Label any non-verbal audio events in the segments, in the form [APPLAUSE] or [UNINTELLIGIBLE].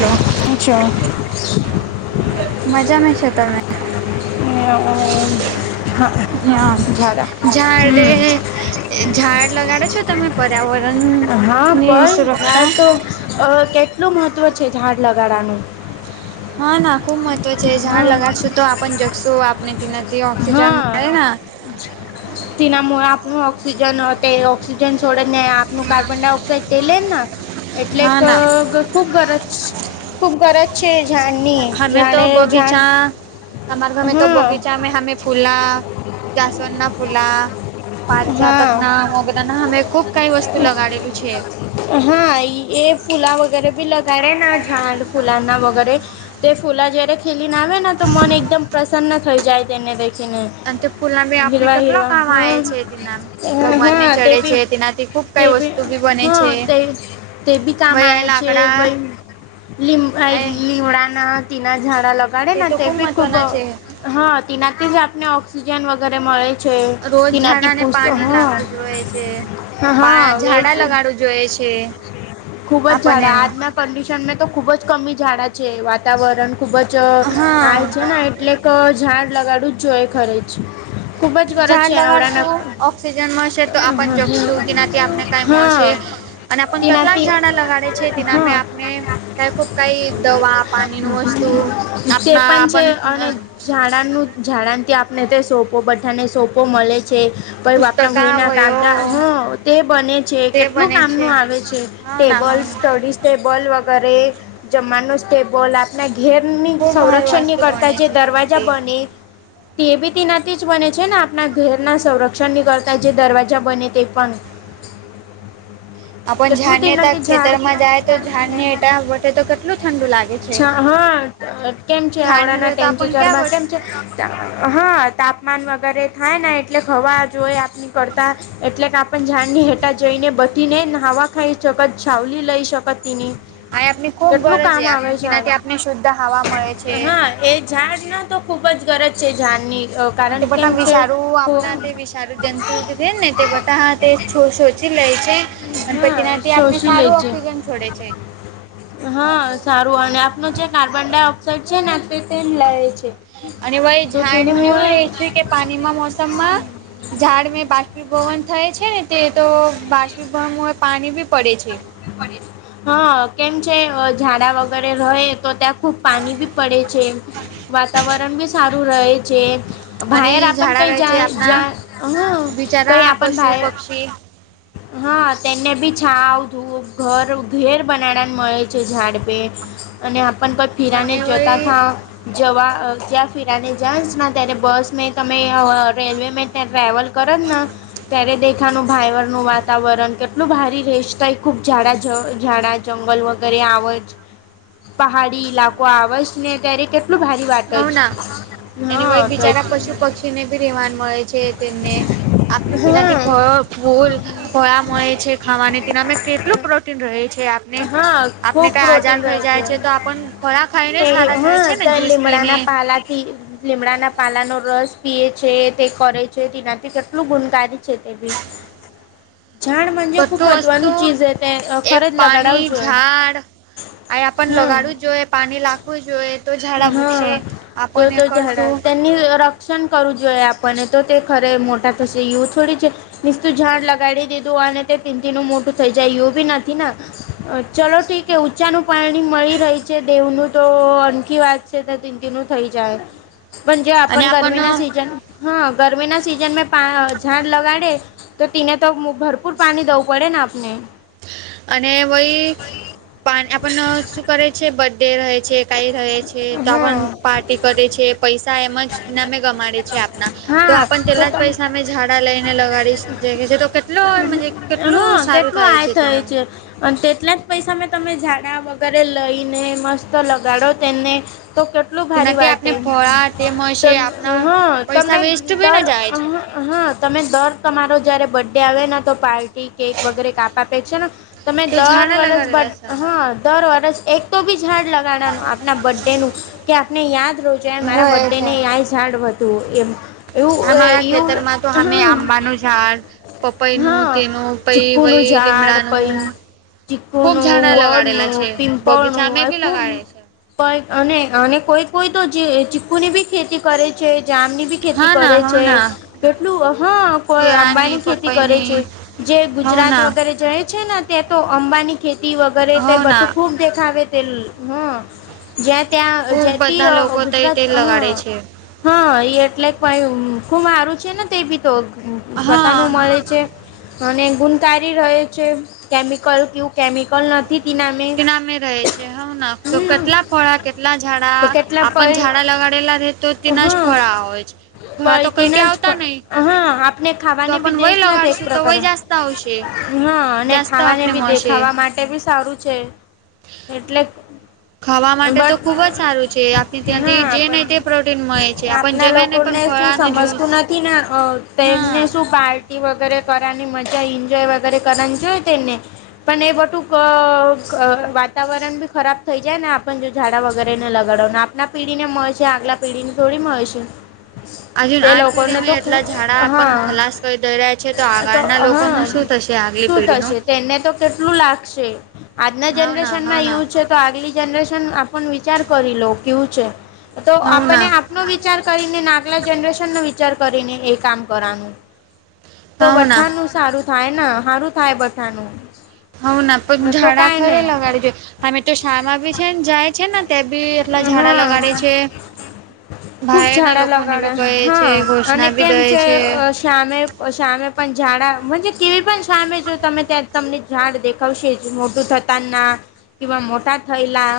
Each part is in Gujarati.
હા [UNINTELLIGIBLE] મજામાં છો તમે [UNINTELLIGIBLE] ઝાડા ઈયા ઝાડે હમ ઝાડ લગાડો છો તમે પર્યાવરણ હા નિર ભાઈ સુરક્ષા ઝાડ તો અ કેટલું મહત્વ છે ઝાડ લગાડવાનું હા ના ખુબ મહત્વ છે ઝાડ હા લગાડશું તો આપન જગશું આપને તેનાથી ઓક્સિજન મળેના તેનામ આપણું ઓક્સિજન તે ઓક્સિજન છોડે ને આ નું કાર્બન ડાયોક્સાઇડ તે લે ના એટલે હા ક ના ગ ખુબ ગરજ ખૂબ ગરજ છે એ જાન હમે તો બગીચા હમારા ઘમે તો હા બગીચા અમે હામે ફૂલા જાસવન ના ફૂલા પાર જાતક હા ના મોગરાના હમે ખુબ કાઈ વસ્તુ લગાડેલું છે. હા ઇએ ફૂલા વગેરે ભી લગાડે ને આ ઝાડ ફુલાના વગેરે તે ફૂલા જયારે ખીલીને આવે ને તો મન એકદમ પ્રસન્ન થઈ જાય તેને દેખીને અને તે ફૂલના ભી આપને હિરવા કેટલા હિરવા કામ આવે હા છે. ના ભગવાન ને હા તે ચડે બી છે તેનાથી ખુબ કઈ વસ્તુ બી બને હા છે. તે તે બી કામ વળી આ આવે છે લાકડા વઈ લીમ આ ભાઈ લીવડાના તીના ઝાડા લગાડે ના તો તે ભી ખૂબ મહત્વના છે હા તિનાથી જ આપને ઓક્સિજન વગેરે મળે છે તિના નાને પાની લાખવું જોઈએ છે. પા હા ઝાડા લગાડવું જોઈએ છે. ખુબ જ આપણને ઝડા આજના કંડિશનમે તો ખુબ જ કમી ઝાડા છે. વાતાવરણ ખુબ જ આય છે હા ને એટ એટલે ક ઝાડ લગાડું જ જોઈએ ખરે જ ખુબ જ ગરજ ઝાડ છે આવડાના લગાડશું ઓક્સિજન મળશે તો આપન જગશું તેનાથી આપને કાઈ મળશે હા અને આપણ કેટલાક તેનાથી ઝાડા લગાડ છે તેનામે હા આપને ખુબ કઈ દવા પાણી નું વસ્તુ ચે આપના પન છે આપણ અને ઝાડાનું ઝાડાથી આપને તે સોપો બઠાને સોપો મલે છે. પય બાપના ભઈના કાગદા પુસ્તકાવયો હ તે બને છે તે કેટલું બને છે. કામનું આવે છે. હા ના ટેબલ હા ના સ્ટડી સ્ટેબલ વગેરે જમાનો સ્ટટેબલ આપ ના ઘેરની ખુબ સારું સંરક્ષન્ય વસ્તુ કરતા બને જે છે દરવાજા તેનાથી. બને તે બી તેનાથી જ બને છે ને આપના ઘેરના સંરક ક્ષણ ની કરળતા જે દરવાજા બને તે પણ આપન કેટલું ઝાનેતા તેનાથી ખેતરમાં ઝાડ જાય તો ઝાડને એટ વટે તો કેટલું ઠંડુ લાગે છે. ચા હા અ કેમ છે ઝાડને આવડાના રહે તો ટેમચે આપણ ક્યાં ચરમાં કેમ છે? વટશું. હા તાપમાન વગેરે થાય ને એટલે હવા જોઈ આપની કરતા એટલે કાપ પણ ઝડ ની હેટા જઈ ને બધી ને નહાવા ખાઈ શકત છાવલી લઈ શકત તેની આય આપની ખુબ કેટલું ગરજ છે કામ આપ આવે આને તેનાથી આપને શુદ્ધ હવા મળે છે. હા એ ઝાડ ના તો ખુબ જ ગરજ છે ઝાડ ની અ તે બટા વિશારું આપના તે વિશ સારું જંતુ જ જે ને તે બટા હા તે છો સોચી લેય છે હા ગનપતિનાથી આપને શોષી લે સારું છે ઓક્સિજન છોડે છે. હા સારું અને આપનો જે કાર્બન ડાયોક્સાાઈડ છે ને તે તે લઇ છે. અને વય તો ઝાડ તેને નું એવું હું રેય છે કે પાનીમાં મોસમમાં ઝાડ મેં બાષ્પીભવન થાય છે ને તે તો બાષ્પીભવનમાં પાની બી પડે છે. પડે છે હા કેમ છે હ ઝાડા વગેરે રહે તો ત્યાં ખૂબ પાની બી પડે છે. વાતાવરણ બી સારું રહે છે. અને ભાયર આપન ઝાડા કઈ રહે છે જાયશ આપણા જા હ કઈ આપન ભાય છી હા તેને બી છાંવ ધૂપ ઘર ઉધેર પના નન મળે છે ઝાડ પે અને આપણ કોઈ ફીરાને અને જતા થા વય જવા ત્યાં ફિરાને જસ તેને બસ તમે રેલવે મે ત્યાં ટ્રાવલ કરો જ ને ત્યારે દેખાનું ભાઈવર નું વાતાવરણ કેટલું ભારી રહીશતા એ ખુબ ઝાડા ઝાડા જંગલ વગેરે આવે હ પહાડી ઈલાકો આવેજ ને ત્યારે કેટલું ભારી વાત જ એની હા વય તો બિચારા પશુ એટલે પક્ષીને બી રહેવાન મળે છે, તેમને આપણે હા તેનાથી ફળ ફૂલ ભળ મળે છે, ખાવાની તેનામાં કેટલું પ્રોટીન રહે છે. હા આપને ખૂબ કઈ આજાર પ્રોટીન થઈ રહે જાય છે, તો આપણ ખળા ખાઈને સારા થાય છે, ને જ્યુસ પીને ડાના પાલા થી લીમડાના પાલાનો રસ પીએ છે તે કરે છે, તેનાથી કેટલું ગુણકારી છે, તે ભી [INAUDIBLE] ાડજે ખુબ બધું વસ્તુ મહત્વનું ચીજ હે તે એ ખર જ લાગ [UNINTELLIGIBLE] ઝાડ આ આપ હમ લગાડવા જ જોઈએ પાણી નાખવું જોઈએ તો ઝાડા ઊગશે હા તો આપણ એ તો કરશું ઝાડા રક્ષણ કરવું જોઈએ આપણને તો તે ખરે મોટા થશે એવું થોડી છે. મસ્તું ઝાડ લગાડી દીધું અને તે પિનતીનુ મોટું થઇ જાય એવું બી નથી ને ચલો ઠીકે ઊંચાનું પાણી મળી રહી છે દેવનું તો વાત છે, તો તીન દિન થઈ જાય પણ જે આપણ ગરમી ના સીઝન હા ગરમી ના સિઝન મે ઝાડ લગાડે તો તેને તો ભરપૂર પાણી દવું પડે ને આપણે અને વય પા આપણ [UNINTELLIGIBLE] કરે છે, બર્થ ડે રહે છે, કઈ રહે છે, તો પણ હા પાર્ટી કરે છે, પૈસા એમ જ નામે ગમાડે છે, આપના તો હા આપણ તો પેલા જ તમે પૈસા મેમે ઝાડા લઈને લગાડી છે, તો કેટલ કેટલું સારું થાય છે. થાય તેના છે, અને તેટલા જ પૈસા મેં તમે ઝાડા વગેરે લઈને મસ્ત તો લગાડો તેને તો કે ટલું ભારી તેનાથી વાટે આપણે હ ફળા તે મળશે આપણા તમને પૈસા વેસ્ટ બી દર ના જાય હા તમે દર તમારો જયારે બર્થડે આવે ને તો પાર્ટી કેક વગેરે કાપ આપે છે, ને તમે છે તો દર ઝાડા વર્ષ લગાડેલા સારા હા દર વર્ષ એક તો બી ઝાડ લાગ આપ બર્થડે નુ કે આપને યાદ રોજ મારા રહે બર્થડે છે ને જાડ વધ એમ એવું અમારા એવું ખેતરમાં તો અમે હમ આંબાનું ઝાડ પપઈનું હા તેનું પઈ ચીકુ નું વઈ ઝાડ પછી લીમડાનું ચીકુ ખુબ નુ, ઝાડા વડ નુ, લગાડેલા છે પિપળ નું બગીચા મે આ બી ખૂબ લગાડે છે કઈ અને અને કોઈ કોઈ તો જે ચીકુ ની બી ખેતી કરે છે, જામની બી ખેતી હા ના કરે હો છે, ના કેટલું હા કોઈ આંબા કેળાની ની ખેતી કરે પપઈની છે. જે હો ગુજરાત ના વગેરે જાય છે, ને તે તો અંબાની ખેતી વગેરે તે હો ના બટું ખૂબ દેખાવ તે હ જ્યાં ત્યાં ખુબ જ્યાથી બધા લોકો તો ગુજરાત તે હ લગાડે છે હા એ એટલે કઈ ખુબ સારું છે, ને તે બી તો સ્વતાનુ હા મળે છે. અને ગુણકારી રહે છે, કેમિકલ કવું કેમિકલ નથી તે નામે હ ના હમ કેટલા ફળા કેટલા ડા તો કેટલા પય આપણ ઝડા લગાડેલા રહે તો તેના જ ફળ હોય જ પૈતીના જ હા આપણે ખાવાને બી દેેશ નથી એક તો વય પ્રકાર આવશે હા અને ખાવાને આપને બી મળશે દેખાવા માટે બી સારું છે, એટલે ખાવા માટે તો બટ ખુબ જ સારું છે, આપને ત્યાંથી હા જે જોય તે પ્રોટીન મળે છે, આપણ જમે નહી પણ ને શું ફળાનો જ્યુસ સમજતું નથી ને તેમને હા શું પાર્ટી વગેરે કરવાની મજા એન્જોય વગેરે કરવાની જોઈ તેમને પણ એ બધું વાતાવરણ બી ખરાબ [UNINTELLIGIBLE] થઈ જાય ને આપણ જો ાડા વગેરે ને લગાડવાોને આપના પીઢી ને મળેશે આગલા પેઢી ને થોડી મળે છે. હ આજુ આ પીઢીમાં એટલા ઝાડા આપણ હા ખલાસ કરી દઈ રહ્યા છે, તો આગળના લોકોનું શું થશે આગલી શું પેઢીનું થશે તેને તો કેટલું લાગશે આજના હવ ના હવ જનરેશનમાં યુ ના છે. તો આગલી જનરેશન આપણ વિચાર કરી લો કેવું છે, તો હવ આપને ના નો વિચાર કરીને નાગલા જનરેશન નો વિચાર કરીને એ કામ કરવાનું તો હવ ના વઠાણું સારું થાય ને હારું થાય વઠાણું [UNINTELLIGIBLE] તમે તો શામાં બી છે ને જાય છે ને ત્યાં બી એટલા ઝાડા હા લગાડે છે ખૂબ બાયર ના ઝાડા લોકો ને લગાડે બી કહે છે હા અને ઘોષણા બી કેમ દે છે સામે સામે પણ ઝાડા કેવી પણ સામે જો તમે ત્યાં તમને ઝાડ દેખાવશે જ મોટું થતાના તેવા મોટા થઈલા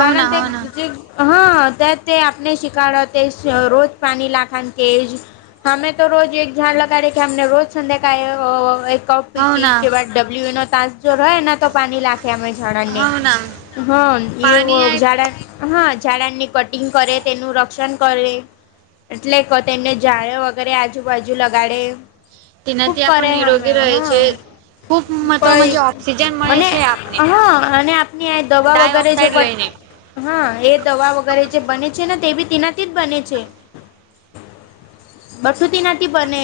તાના તે જે હા તો તે આપને શિકડ તે રોજ પાણી લાખવાનું તે જ અમે તો રોજ એક ઝાડ લગાડે કે અમને રોજ ઠંડક આયે હો કફ પીટી કે ડબલ્યુ નો તાસ જો રહે એ તો પાણી લખે અમે ઝરણ ને હા એવ પાણી આ હા ઝાડાની પત ટિંગ કરે તેનું રક્ષણ કરે એટલે તો તેમને જાયે વગેરે આજુબાજુ લગાડે ખુબ તેનાથી કરે આપણ હમે નિરોગી રહે હા છે. ખૂબ મહત્વ કઈ મજે ઓક્સિજન મળે અને છે આપને હા અને ની દવા ડાય વગેરે જ ઓક્સાઇડ બ લઈને હા એ દવા વગેરે જે બને છે ને તે બી તેનાથી જ બને છે બસુંતી નથી બને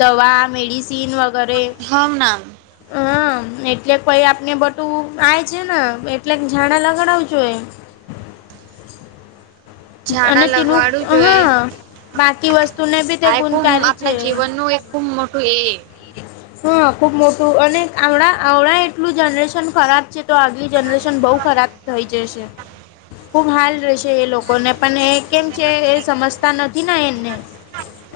દવા મેડિસિન વગેરે હમ ના હમ એટલે કોઈ આપને બધું આ છે ને એટલે ઝાડા લગાડવો જોઇએ અને ઝાડા તેનું લગવાડવું હ જોઈએ બાકી વસ્તુને બી તે આ ખૂબ ગુણકારી છે આપણા જીવનનું એક ખૂબ મોટું એ હા ખુબ મોટું અને આવડા આવડા એટલું જનરેશન ખરાબ છે તો આગલી જનરેશન બહુ ખરાબ થઈ જશે ખુબ હાલ રહેશે એ લોકો કોને પણ એ કેમ છે એ સમજતા નથી એને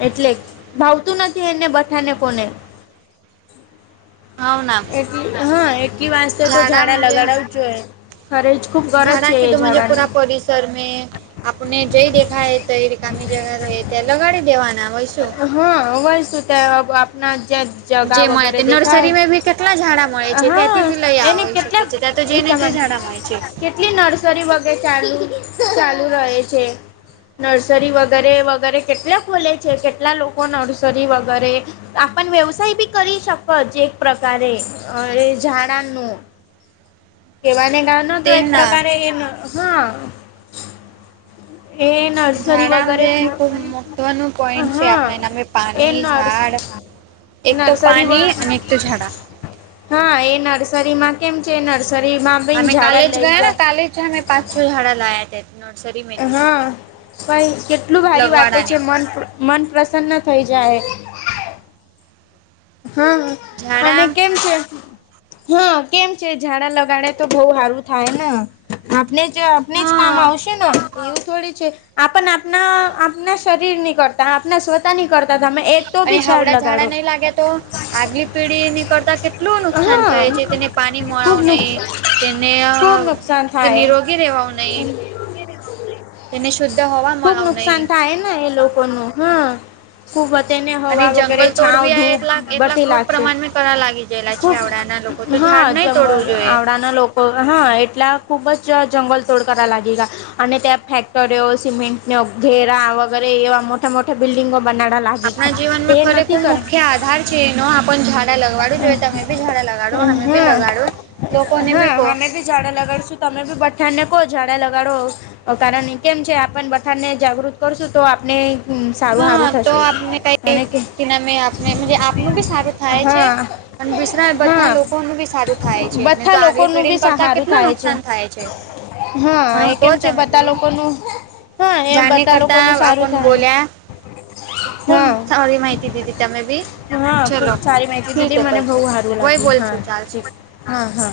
એટલે ભાવતું નથી એને બઠાને કોને [INAUDIBLE] ના એલી હા એટલી વાસ તો ઝાડા લગાડવા જ જોઈએ ખરે ખૂબ ગરજ છે ઝાડા ને ટર મેં આપને જોઈ દેખાય ત રિકામી જગા રહે ત્યાં લગાડી દેવાના હોય શું હા [UNINTELLIGIBLE] તો આપણા જે જે મળે તે નર્સરીમાં બી કેટલા જણા મળે છે ત્યાંથી હા બી લઈ એને આવાય શકે કેટલા છે ત્યા તો જઈ તે ને ઊંચા તો જ માનતા હારા મળે છે કેટલી નર્સરી વગેરે ચાલુ ચાલુ રહે છે નર્સરી વગેરે વગેરે કેટલા ખોલે છે કેટલા લોકો નર્સરી વગેરે આપ વ્યવસાય બી કરી શક એક પ્રકારે અ ઝાડાનું [INAUDIBLE] કેવાને ગા ન તો એક તેના પ્રકારે એમ હા એ નર્સરી ઝાડા વગેરે જે ખુબ મહત્વનું પોઈન્ટ છે હા આપણા નામે એ પાણી નર્સ ઝાડ એક તો નર્સરી પાણી અને એક તો ઝાડા હા એ નર્સરીમાં કેમ છે નર્સરીમાં બી અમે ઝાડા કાલેજ લઈ ગયા ને જા કાલેજ અમે પાંચ છો ઝડા લાયા તા નર્સરીમાં હા ભાઈ કેટલું ભારી વાટે લગવાડાને છે મન તો મન પ્રસન્ન થઈ જાય હા ઝાડા અને કેમ કે હા કેમ છે ઝાડા લગાડે તો બહ સારું થાય ને આપને જે આપણે જ કામ હા આવશે ને એવું થોડી છે આ પણ આપણા આપણા શરીર નીકળતા સ્વતા નહીં કરતા તમે એક તો અને બી છાડ હાવડા ઝાડા લગાડો નહીં તો આગલી પેઢી નીકળતા કે કેટલું નુકસાન હા થય છે તેને પાણી મળાવ ખુબ નુક નહીં તેને ખુબ નુકસાન તે થાય નિરોગી રેવાવું નહી ખુબ નુકસાન થાય ના એ લોકોનું હમ ખુબ વને અને હવા વગેરે જંગલ છાવ ધૂપ બતી લાગશે કર લાગે છે ખુબ આવડાના લોકો તો હા ઝાડ નહીં જંગલ તોડવું જોઈએ આવડાના લોકોક હા એટલા ખુબ જ જંગલ તોડ કરવા લાગી ગયા અને ત્યાં ફેક્ટરીઓ સિમેન્ટ ન ઘેરા વગેરે એવા મોટા મોટા બિલ્ડિંગો બન્ડા લા આપણા જીવન મે ખરેખૂબ મુખ્ય આધાર છે એ ન ડા લગાડું જોઈ તમે બી ઝાડા લગાડો અમે બી હા લગાડો લોકોને બી કહો ખાડા લગાડશું તમે બી બઠા ને કહો ઝડા લગાડો કારણ કેમ છે આપણ બથાણ ને જાગૃત કરશું તો આપણે સારું હા સારું તો થશે આપને અને કે કઈનામે આપને આપનું બી સારું થાય છે હા અને બિસરા બધા હા લોકોનું બી સારું થાય છે ને બધા તો આગળ લોકોનું બી પીડીને કરતા સારું કેટલું થાય છે નુકસાન થાય છે હા એ મને કહો કેમ છે તમે બધા બી લોકોનું હા એ જાણની બધા કરતા લોકોનું સારું આપણ થાય બોલ્યા હા ખૂબ સારી માહિતી દીધી તમે બી હા ખુબ ચલો સારી ઠીક માહિતી હે મને બહુ પછે હારી વય લાગી હા બોલશું ચાલશે હા હા